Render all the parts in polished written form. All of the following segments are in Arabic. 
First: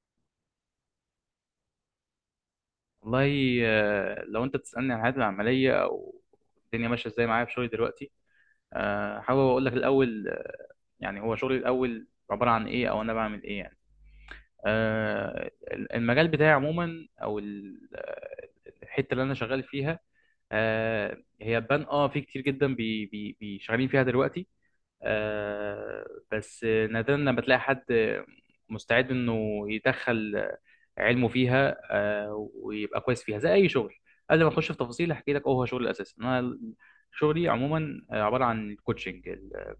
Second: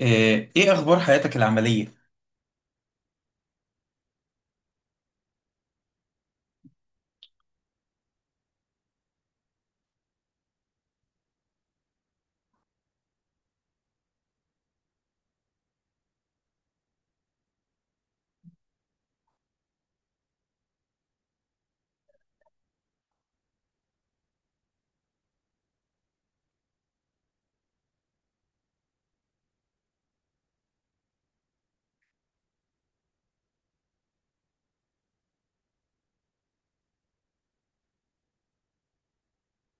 ايه اخبار حياتك العمليه؟ والله لو انت بتسألني عن حياتي العملية او الدنيا ماشية ازاي معايا في شغلي دلوقتي. حابب اقول لك الاول. يعني هو شغلي الاول عبارة عن ايه او انا بعمل ايه يعني. آه، المجال بتاعي عموما، او الحتة اللي انا شغال فيها. هي بان في كتير جدا بي بي بي شغالين فيها دلوقتي. آه، بس نادرا لما تلاقي حد مستعد انه يدخل علمه فيها ويبقى كويس فيها زي اي شغل. قبل ما اخش في تفاصيل هحكي لك هو شغل الاساس. انا شغلي عموما عباره عن الكوتشنج.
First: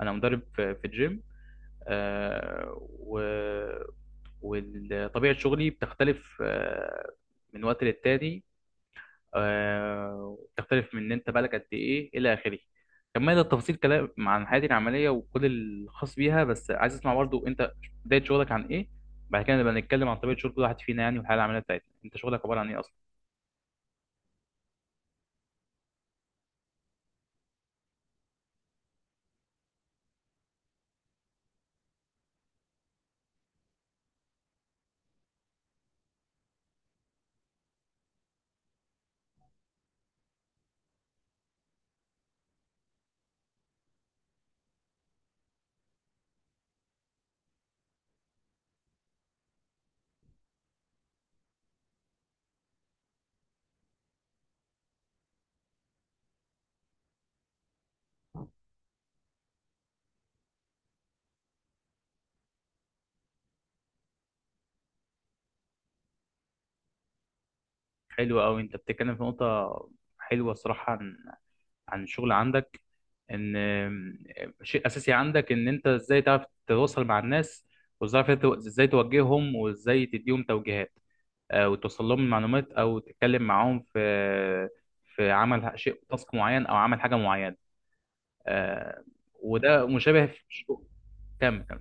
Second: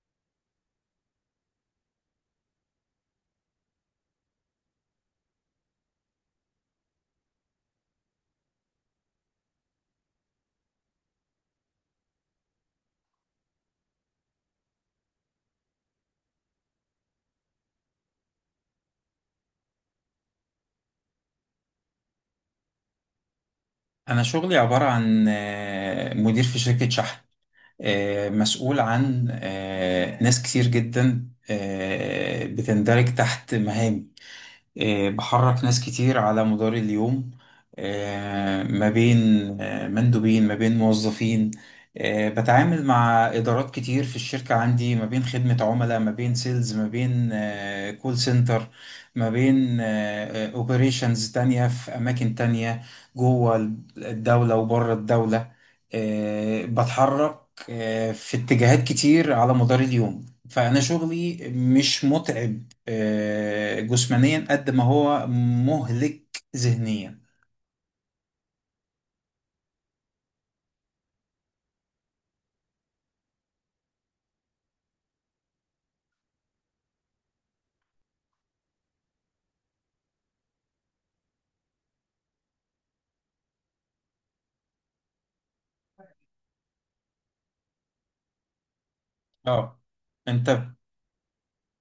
انا مدرب في الجيم. آه، و- وطبيعه شغلي بتختلف من وقت للتاني. تختلف من ان انت بقالك قد ايه الى اخره. كمل التفاصيل كلام عن حياتي العمليه وكل الخاص بيها، بس عايز اسمع برضو انت بدايه شغلك عن ايه. بعد كده نبقى نتكلم عن طبيعه شغل كل واحد فينا يعني، والحياه العمليه بتاعتنا. انت شغلك عباره عن ايه اصلا؟ انا شغلي عباره عن مدير في شركه شحن. مسؤول عن ناس كتير جدا بتندرج تحت مهامي. بحرك ناس كتير على مدار اليوم، ما بين مندوبين، ما بين موظفين. بتعامل مع إدارات كتير في الشركة عندي، ما بين خدمة عملاء، ما بين سيلز، ما بين كول سنتر، ما بين اوبريشنز تانية في أماكن تانية، جوه الدولة وبره الدولة. بتحرك في اتجاهات كتير على مدار اليوم، فأنا شغلي مش متعب جسمانيا قد ما هو مهلك ذهنيا. حلو قوي، انت بتتكلم في نقطه حلوه الصراحه عن الشغل عندك. ان شيء اساسي عندك ان انت ازاي تعرف تتواصل مع الناس، وازاي تعرف ازاي توجههم، وازاي تديهم توجيهات وتوصل لهم المعلومات، او تتكلم معاهم في عمل شيء تاسك معين او عمل حاجه معينه. آه، اه، وده مشابه في انت كم.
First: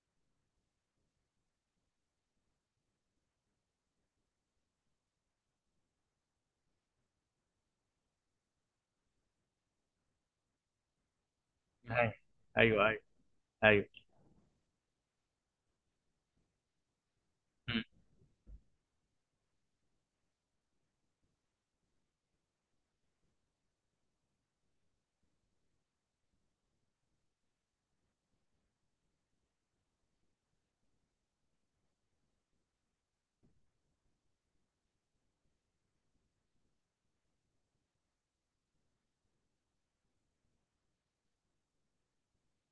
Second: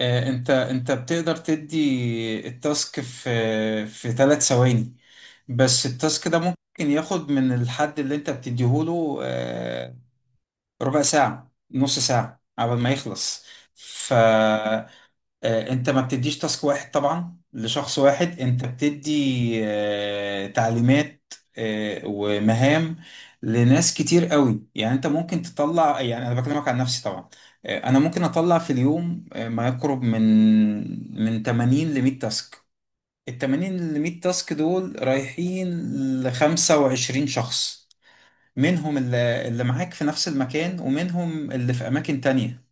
انت بتقدر تدي التاسك في في 3 ثواني، بس التاسك ده ممكن ياخد من الحد اللي انت بتديهوله ربع ساعة، نص ايوه، ساعة قبل ايوه، ما ايوه، يخلص. ايوه. ف انت ما بتديش تاسك واحد طبعا مم. لشخص واحد، انت بتدي تعليمات ومهام لناس كتير قوي. يعني انت ممكن تطلع، يعني انا بكلمك عن نفسي طبعا، انا ممكن اطلع في اليوم ما يقرب من من 80 ل 100 تاسك. ال 80 ل 100 تاسك دول رايحين ل 25 شخص، منهم اللي معاك في نفس المكان، ومنهم اللي في اماكن تانية.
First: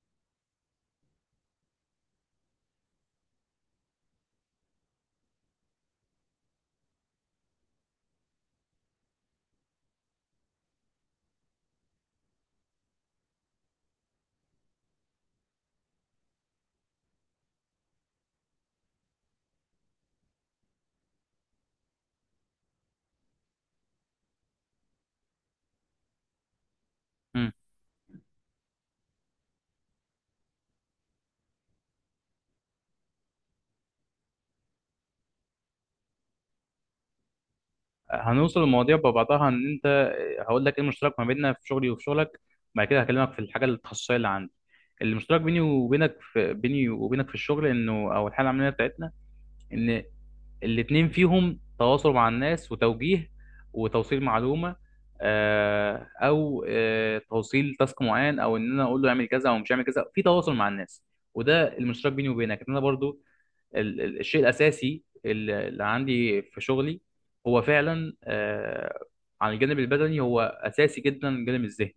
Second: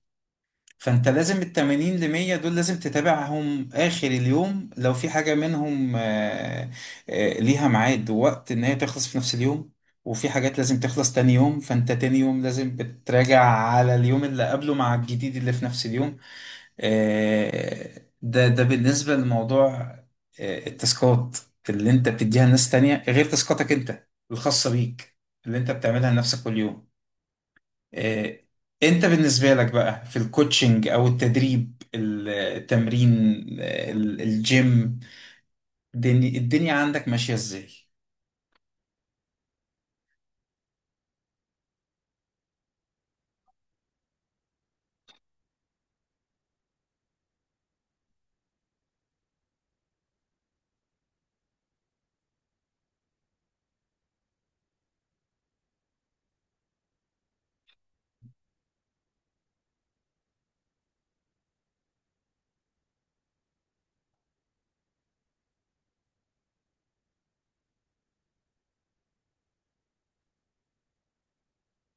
فانت لازم ال 80 ل 100 دول لازم تتابعهم اخر اليوم، لو في حاجه منهم ليها ميعاد ووقت ان هي تخلص في نفس اليوم، وفي حاجات لازم تخلص تاني يوم، فانت تاني يوم لازم بتراجع على اليوم اللي قبله مع الجديد اللي في نفس اليوم. ده بالنسبه لموضوع التاسكات اللي انت بتديها لناس تانية، غير تاسكاتك انت الخاصه بيك اللي انت بتعملها لنفسك كل يوم. مم. آه، انت بالنسبة لك بقى في الكوتشنج او التدريب، التمرين، الجيم، الدنيا عندك ماشية ازاي؟ هنوصل للمواضيع ببعضها ان انت، هقول لك ايه المشترك ما بيننا في شغلي وفي شغلك. بعد كده هكلمك في الحاجه التخصصيه اللي عندي. المشترك بيني وبينك في الشغل، انه او الحاله العمليه بتاعتنا، ان الاتنين فيهم تواصل مع الناس وتوجيه وتوصيل معلومة، أو توصيل تاسك معين، أو إن أنا أقول له يعمل كذا أو مش يعمل كذا. في تواصل مع الناس، وده المشترك بيني وبينك. إن أنا برضو الشيء الأساسي اللي عندي في شغلي هو فعلا، عن الجانب البدني، هو أساسي جدا الجانب الذهني.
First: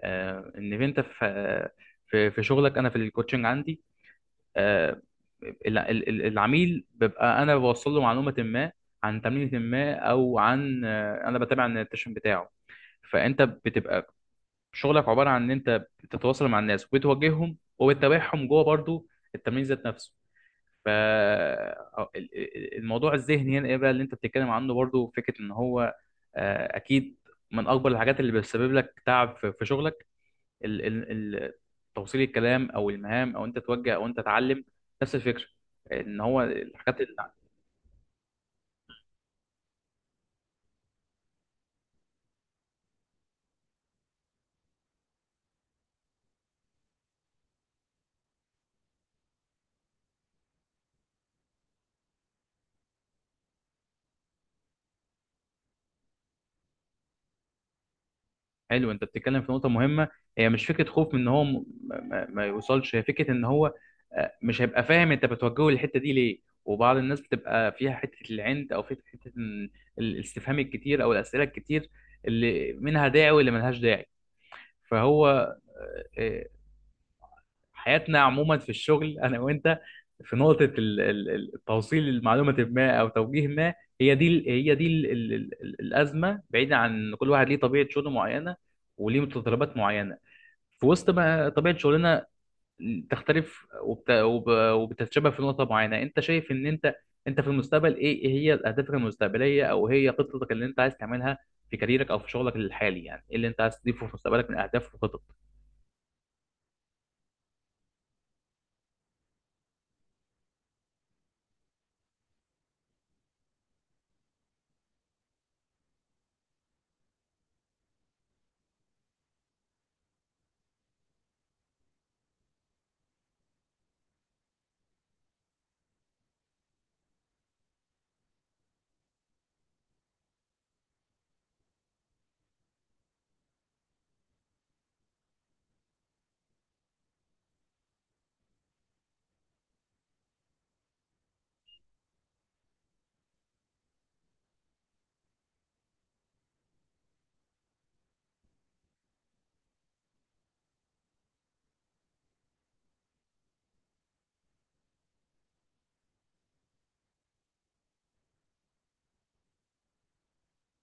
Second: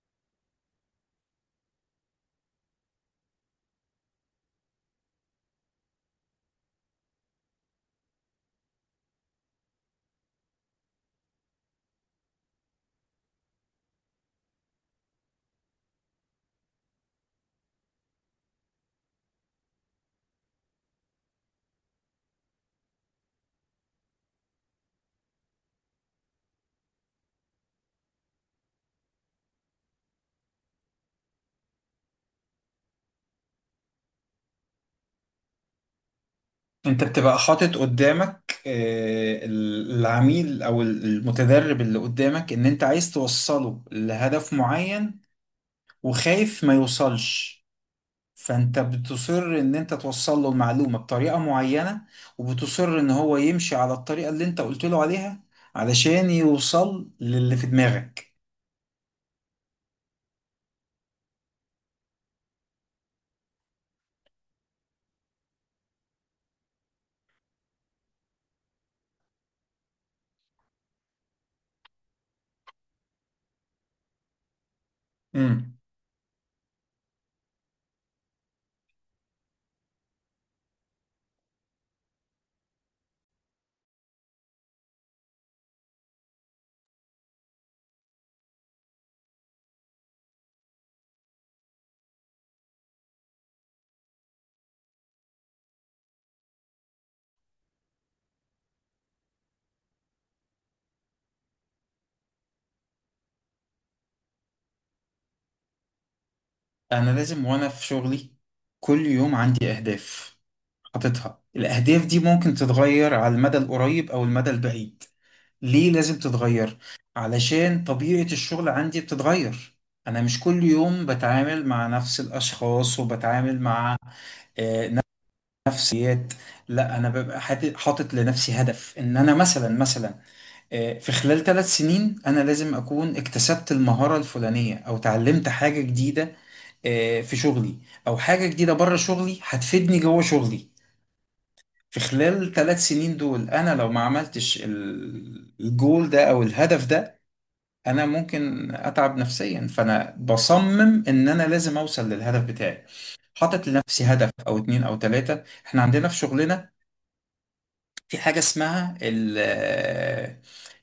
إن أنت في في شغلك، أنا في الكوتشنج عندي آه، العميل ببقى انا بوصل له معلومه ما عن تمرينه ما، او عن انا بتابع النوتيشن بتاعه. فانت بتبقى شغلك عباره عن ان انت بتتواصل مع الناس وبتوجههم وبتتابعهم جوه برضو التمرين ذات نفسه. ف أو- ال- ال- الموضوع الذهني هنا ايه بقى اللي انت بتتكلم عنه؟ برضو فكره ان هو اكيد من اكبر الحاجات اللي بتسبب لك تعب في شغلك، ال ال ال توصيل الكلام او المهام، او انت توجه او انت تعلم. نفس الفكره، ان هو الحاجات انت اللي... بتبقى حاطط قدامك العميل او المتدرب اللي قدامك، ان انت عايز توصله لهدف معين وخايف ما يوصلش، فانت بتصر ان انت توصل له المعلومة بطريقة معينة، وبتصر ان هو يمشي على الطريقة اللي انت قلت له عليها علشان يوصل للي في دماغك. حلو، انت بتتكلم في نقطه مهمه. هي مش فكره خوف من ان هو ما يوصلش، هي فكره ان هو مش هيبقى فاهم انت بتوجهه للحته دي ليه. وبعض الناس بتبقى فيها حته العند، او فيها حته إن الاستفهام الكتير او الاسئله الكتير، اللي منها داعي واللي ملهاش داعي. فهو امم. آه، حياتنا عموما في الشغل انا وانت، في نقطه توصيل المعلومه ما او توجيه ما، هي دي ال- هي دي ال- ال- ال- ال- الازمه، بعيدا عن إن كل واحد ليه طبيعه شغل معينه وليه متطلبات معينه. في وسط ما طبيعه شغلنا تختلف وبتتشابه في نقطه معينه، انت شايف ان انت في المستقبل إيه هي اهدافك المستقبليه، او هي خطتك اللي انت عايز تعملها في كاريرك او في شغلك الحالي؟ يعني ايه اللي انت عايز تضيفه في مستقبلك من اهداف وخطط؟ انا لازم وانا في شغلي كل يوم عندي اهداف حاططها. الاهداف دي ممكن تتغير على المدى القريب او المدى البعيد. ليه لازم تتغير؟ علشان طبيعة الشغل عندي بتتغير. انا مش كل يوم بتعامل مع نفس الاشخاص، وبتعامل مع آه، نفسيات. لا، انا ببقى حاطط لنفسي هدف ان انا مثلا في خلال 3 سنين انا لازم اكون اكتسبت المهارة الفلانية او اتعلمت حاجة جديدة في شغلي، او حاجه جديده بره شغلي هتفيدني جوه شغلي. في خلال ثلاث سنين دول انا لو ما عملتش الجول ده او الهدف ده، انا ممكن اتعب نفسيا، فانا بصمم ان انا لازم اوصل للهدف بتاعي. حاطط لنفسي هدف او اتنين او تلاتة. احنا عندنا في شغلنا في حاجة اسمها ال آه،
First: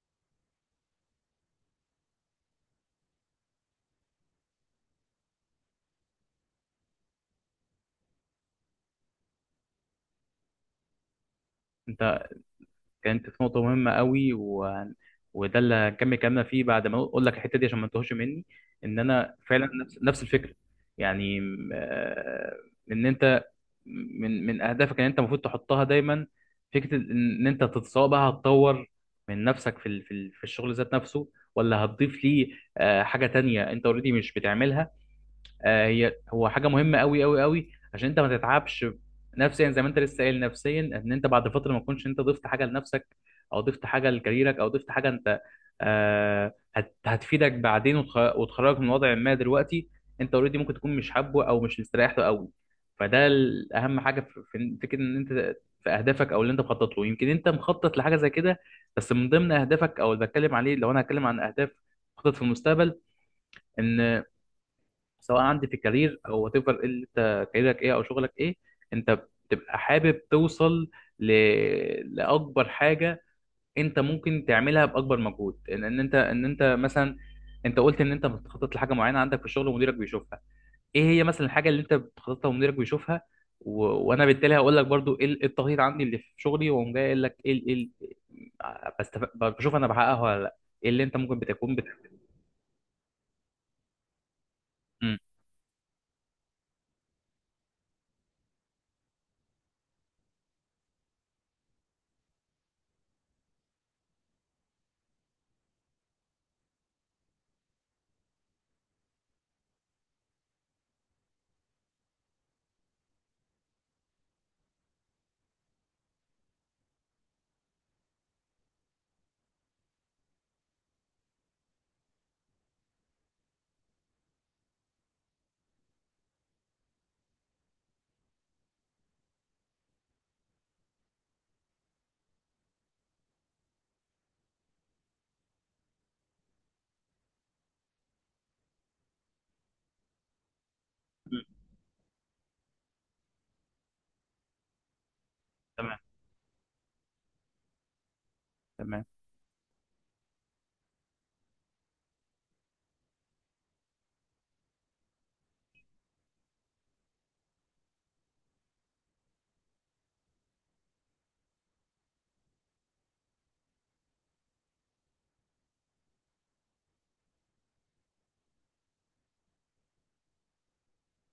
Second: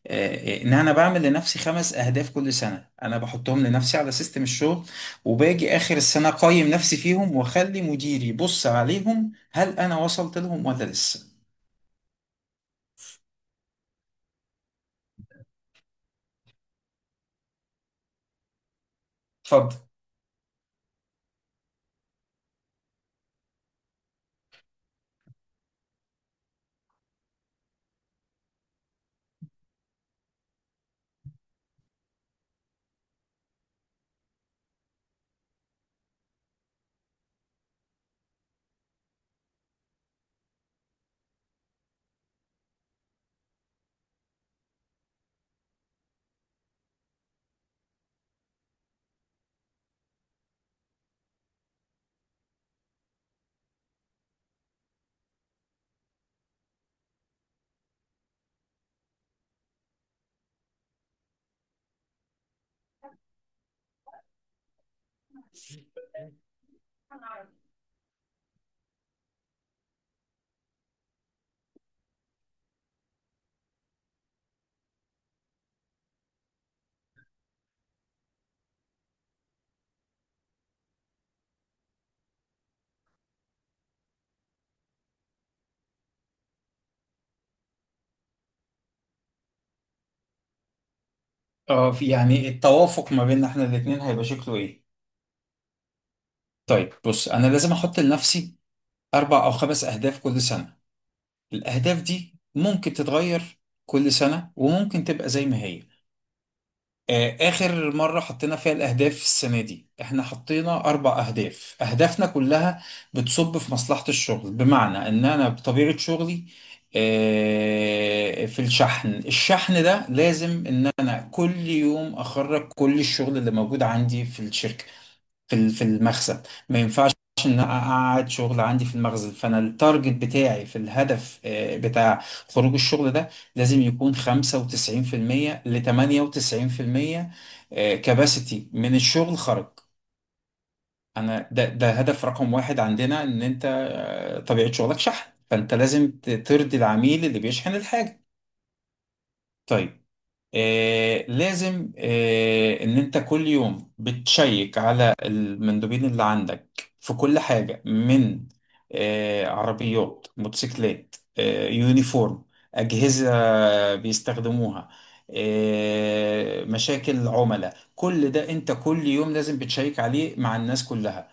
آه، ان انا بعمل لنفسي 5 اهداف كل سنة، انا بحطهم لنفسي على سيستم الشغل، وباجي اخر السنة اقيم نفسي فيهم، واخلي مديري يبص عليهم هل انا وصلت لهم ولا لسه. انت، كانت في نقطة مهمة قوي وده اللي هنكمل كلامنا فيه بعد ما اقول لك الحتة دي عشان ما تتوهش مني. ان انا فعلا اتفضل. نفس الفكرة يعني. ان انت، من اهدافك ان انت المفروض تحطها دايما فكرة ان انت سواء بقى هتطور من نفسك في الشغل ذات نفسه، ولا هتضيف ليه حاجة تانية انت اوريدي مش بتعملها. آه، هي هو حاجه مهمه قوي قوي قوي عشان انت ما تتعبش نفسيا، زي ما انت لسه قايل نفسيا، ان انت بعد فتره ما تكونش انت ضفت حاجه لنفسك، او ضفت حاجه لكاريرك، او ضفت حاجه انت هتفيدك بعدين وتخرجك من وضع ما دلوقتي، انت اوريدي ممكن تكون مش حابه او مش مستريح له قوي. فده اهم حاجه في فكره ان انت في اهدافك او اللي انت مخطط له. يمكن انت مخطط لحاجه زي كده، بس من ضمن اهدافك او اللي بتكلم عليه. لو انا هتكلم عن اهداف مخطط في المستقبل، ان سواء عندي في الكارير او وات ايفر، انت كاريرك ايه او شغلك ايه، انت بتبقى حابب توصل ل... لاكبر حاجه انت ممكن تعملها باكبر مجهود. ان انت مثلا، انت قلت ان انت بتخطط لحاجه معينه عندك في الشغل ومديرك بيشوفها. ايه هي مثلا الحاجه اللي انت بتخططها ومديرك بيشوفها؟ وانا بالتالي هقول لك برضو إيه التخطيط عندي اللي في شغلي، واقوم جاي قايل لك بشوف انا بحققها ولا لا. ايه اللي انت ممكن بتكون اه، في- يعني التوافق ما بيننا احنا الاتنين هيبقى شكله ايه؟ مم. طيب بص، انا لازم احط لنفسي 4 او 5 اهداف كل سنة. الاهداف دي ممكن تتغير كل سنة، وممكن تبقى زي ما هي. آخر مرة حطينا فيها الأهداف السنة دي، إحنا حطينا 4 أهداف. أهدافنا كلها بتصب في مصلحة الشغل. بمعنى، إن أنا بطبيعة شغلي في الشحن، الشحن ده لازم إن أنا كل يوم أخرج كل الشغل اللي موجود عندي في الشركة، في في المخزن. ما ينفعش ان أنا اقعد شغل عندي في المخزن. فانا التارجت بتاعي في الهدف بتاع خروج الشغل ده لازم يكون 95% ل 98% كباسيتي من الشغل خرج. مم. انا ده هدف رقم واحد عندنا، ان انت طبيعة شغلك شحن، فانت تمام، لازم ترضي العميل اللي بيشحن الحاجة. تمام. طيب، آه لازم آه ان انت كل يوم بتشيك على المندوبين اللي عندك في كل حاجة، من آه عربيات، موتوسيكلات، آه يونيفورم، أجهزة بيستخدموها، آه مشاكل عملاء. كل ده انت كل يوم لازم بتشيك عليه مع الناس كلها،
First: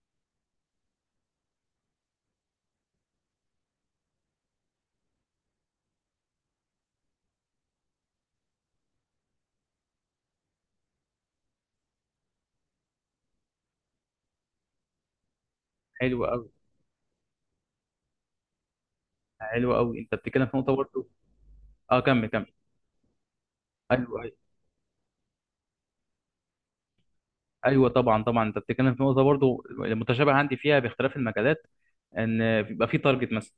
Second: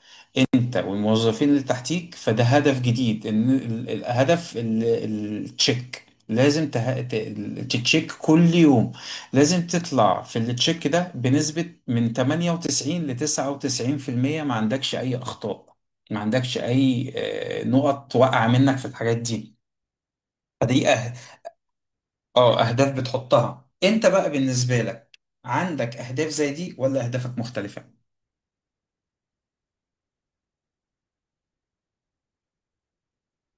انت والموظفين اللي تحتيك. فده هدف جديد، ان هدف التشيك لازم تتشيك كل يوم. لازم تطلع في التشيك ده بنسبة من 98 ل 99%، ما عندكش اي اخطاء، حلو ما قوي. عندكش اي نقط واقعة منك في الحاجات دي. حلو قوي، انت بتتكلم في نقطه فدي برضو. أه... اه، كمل، كمل. اه، اهداف بتحطها انت ايوه، بقى. ايوه. بالنسبة لك عندك اهداف زي دي، ولا اهدافك مختلفة؟ ايوه طبعا، طبعا، انت بتتكلم في نقطه برضو المتشابه عندي فيها باختلاف المجالات، ان بيبقى في تارجت مثلا.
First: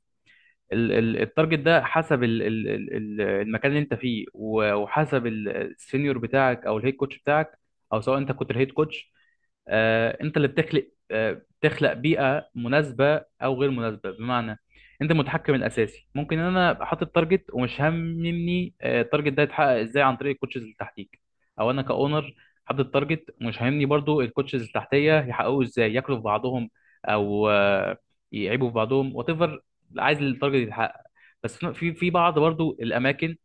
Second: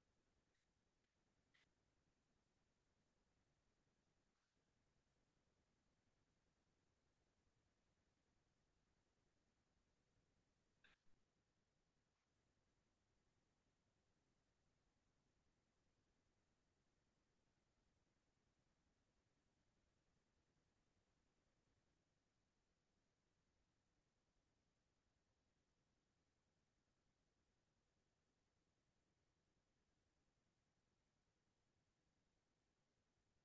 التارجت ده حسب المكان اللي انت فيه، وحسب السينيور بتاعك او الهيد كوتش بتاعك، او سواء انت كنت الهيد كوتش. انت اللي بتخلق بيئه مناسبه او غير مناسبه، بمعنى انت المتحكم الاساسي. ممكن ان انا ابقى حاطط تارجت ومش هاممني التارجت ده يتحقق ازاي عن طريق الكوتشز اللي تحتيك، او انا كاونر حاطط تارجت ومش هاممني برضو الكوتشز اللي تحتيه يحققوه ازاي، ياكلوا في بعضهم او يعيبوا في بعضهم وات ايفر، عايز التارجت يتحقق. بس في بعض برضو الاماكن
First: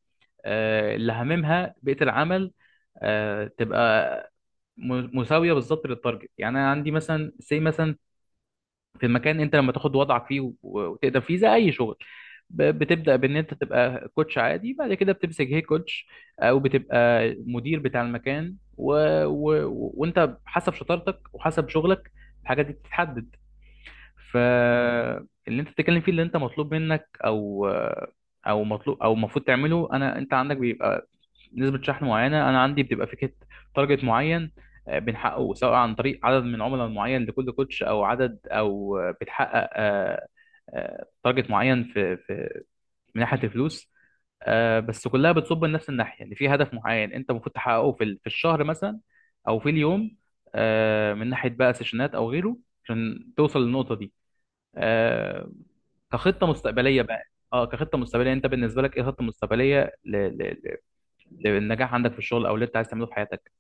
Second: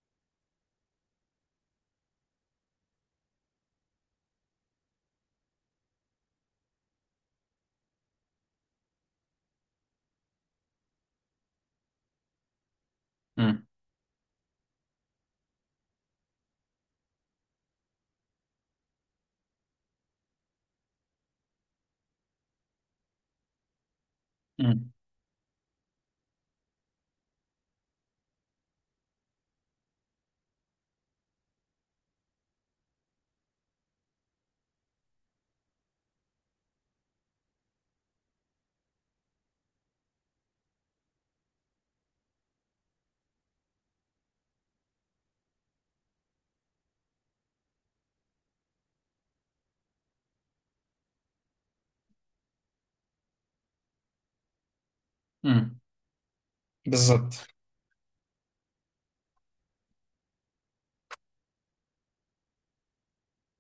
اللي هاممها بيئه العمل تبقى مساويه بالظبط للتارجت. يعني انا عندي مثلا، سي مثلا، في المكان انت لما تاخد وضعك فيه وتقدر فيه زي اي شغل، بتبدا بان انت امم. تبقى كوتش عادي. بعد كده بتمسك هي كوتش، او بتبقى مدير بتاع المكان، وانت حسب شطارتك وحسب شغلك الحاجات دي بتتحدد. امم. فاللي انت بتتكلم فيه، اللي انت مطلوب منك او مطلوب او المفروض تعمله، انا، انت عندك بيبقى نسبة شحن معينة، أنا عندي بتبقى فكرة تارجت معين بنحققه سواء عن طريق عدد من عملاء معين لكل كوتش، أو عدد، أو بتحقق تارجت معين، في من ناحية الفلوس. بس كلها بتصب لنفس الناحية، إن في هدف معين أنت المفروض تحققه في الشهر مثلا، أو في اليوم، من ناحية بقى سيشنات أو غيره، عشان توصل للنقطة دي. آه، امم. كخطة مستقبلية بقى، بالظبط. اه كخطة مستقبلية أنت بالنسبة لك إيه خطة مستقبلية للنجاح عندك في الشغل، او اللي انت عايز تعمله في حياتك؟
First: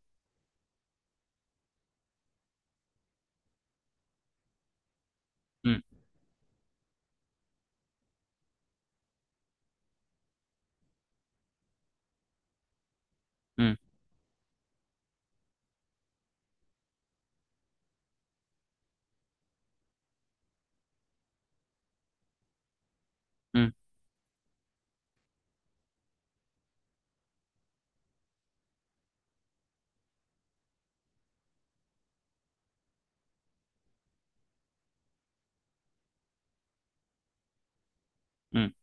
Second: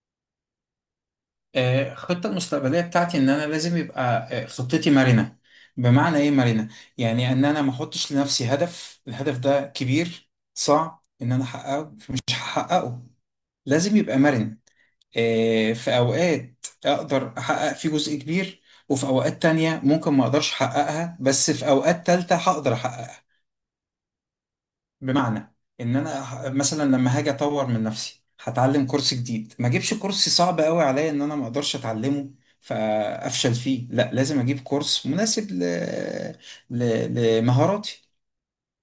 الخطة المستقبلية بتاعتي إن أنا لازم يبقى خطتي مرنة. امم. بمعنى إيه مرنة؟ يعني إن أنا ما أحطش لنفسي هدف، الهدف ده كبير صعب إن أنا أحققه فمش هحققه. امم. لازم يبقى مرن. في أوقات أقدر أحقق فيه جزء كبير، وفي أوقات تانية ممكن ما أقدرش أحققها، بس في أوقات تالتة هقدر أحققها. امم. بمعنى ان انا مثلا لما هاجي اطور من نفسي هتعلم كورس جديد، ما اجيبش كورس صعب قوي عليا ان انا ما اقدرش اتعلمه فافشل فيه. لا، لازم اجيب كورس مناسب لمهاراتي. امم.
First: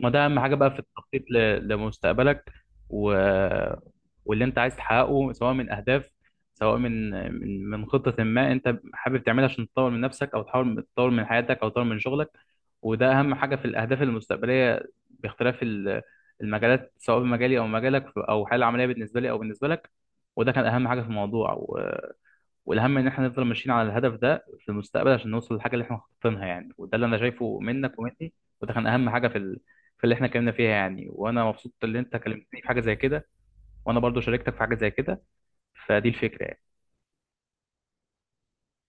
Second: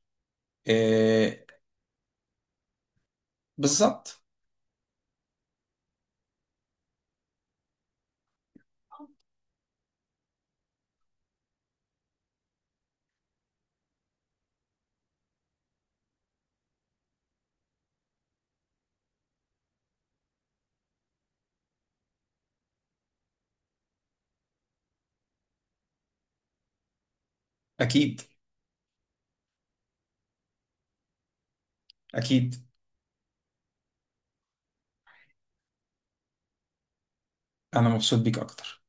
ما ده اهم حاجه بقى في التخطيط إيه. لمستقبلك، و... بالظبط. واللي انت عايز تحققه، سواء من اهداف، سواء من خطه ما انت حابب تعملها عشان تطور من نفسك، او تحاول تطور من حياتك، او تطور من شغلك. وده اهم حاجه في الاهداف المستقبليه، باختلاف المجالات، سواء في مجالي او مجالك، او الحاله العمليه بالنسبه لي او بالنسبه لك. وده كان اهم حاجه في الموضوع، والاهم ان احنا نفضل ماشيين على الهدف ده في المستقبل عشان نوصل للحاجه اللي احنا خاططينها يعني، وده اللي انا شايفه منك اكيد. ومني. وده كان اهم حاجه في في اللي احنا اتكلمنا فيها يعني. وانا مبسوط ان انت اكيد. كلمتني في حاجه زي كده، وانا برضو شاركتك في حاجه زي كده. فدي الفكره يعني. انا مبسوط بيك اكتر.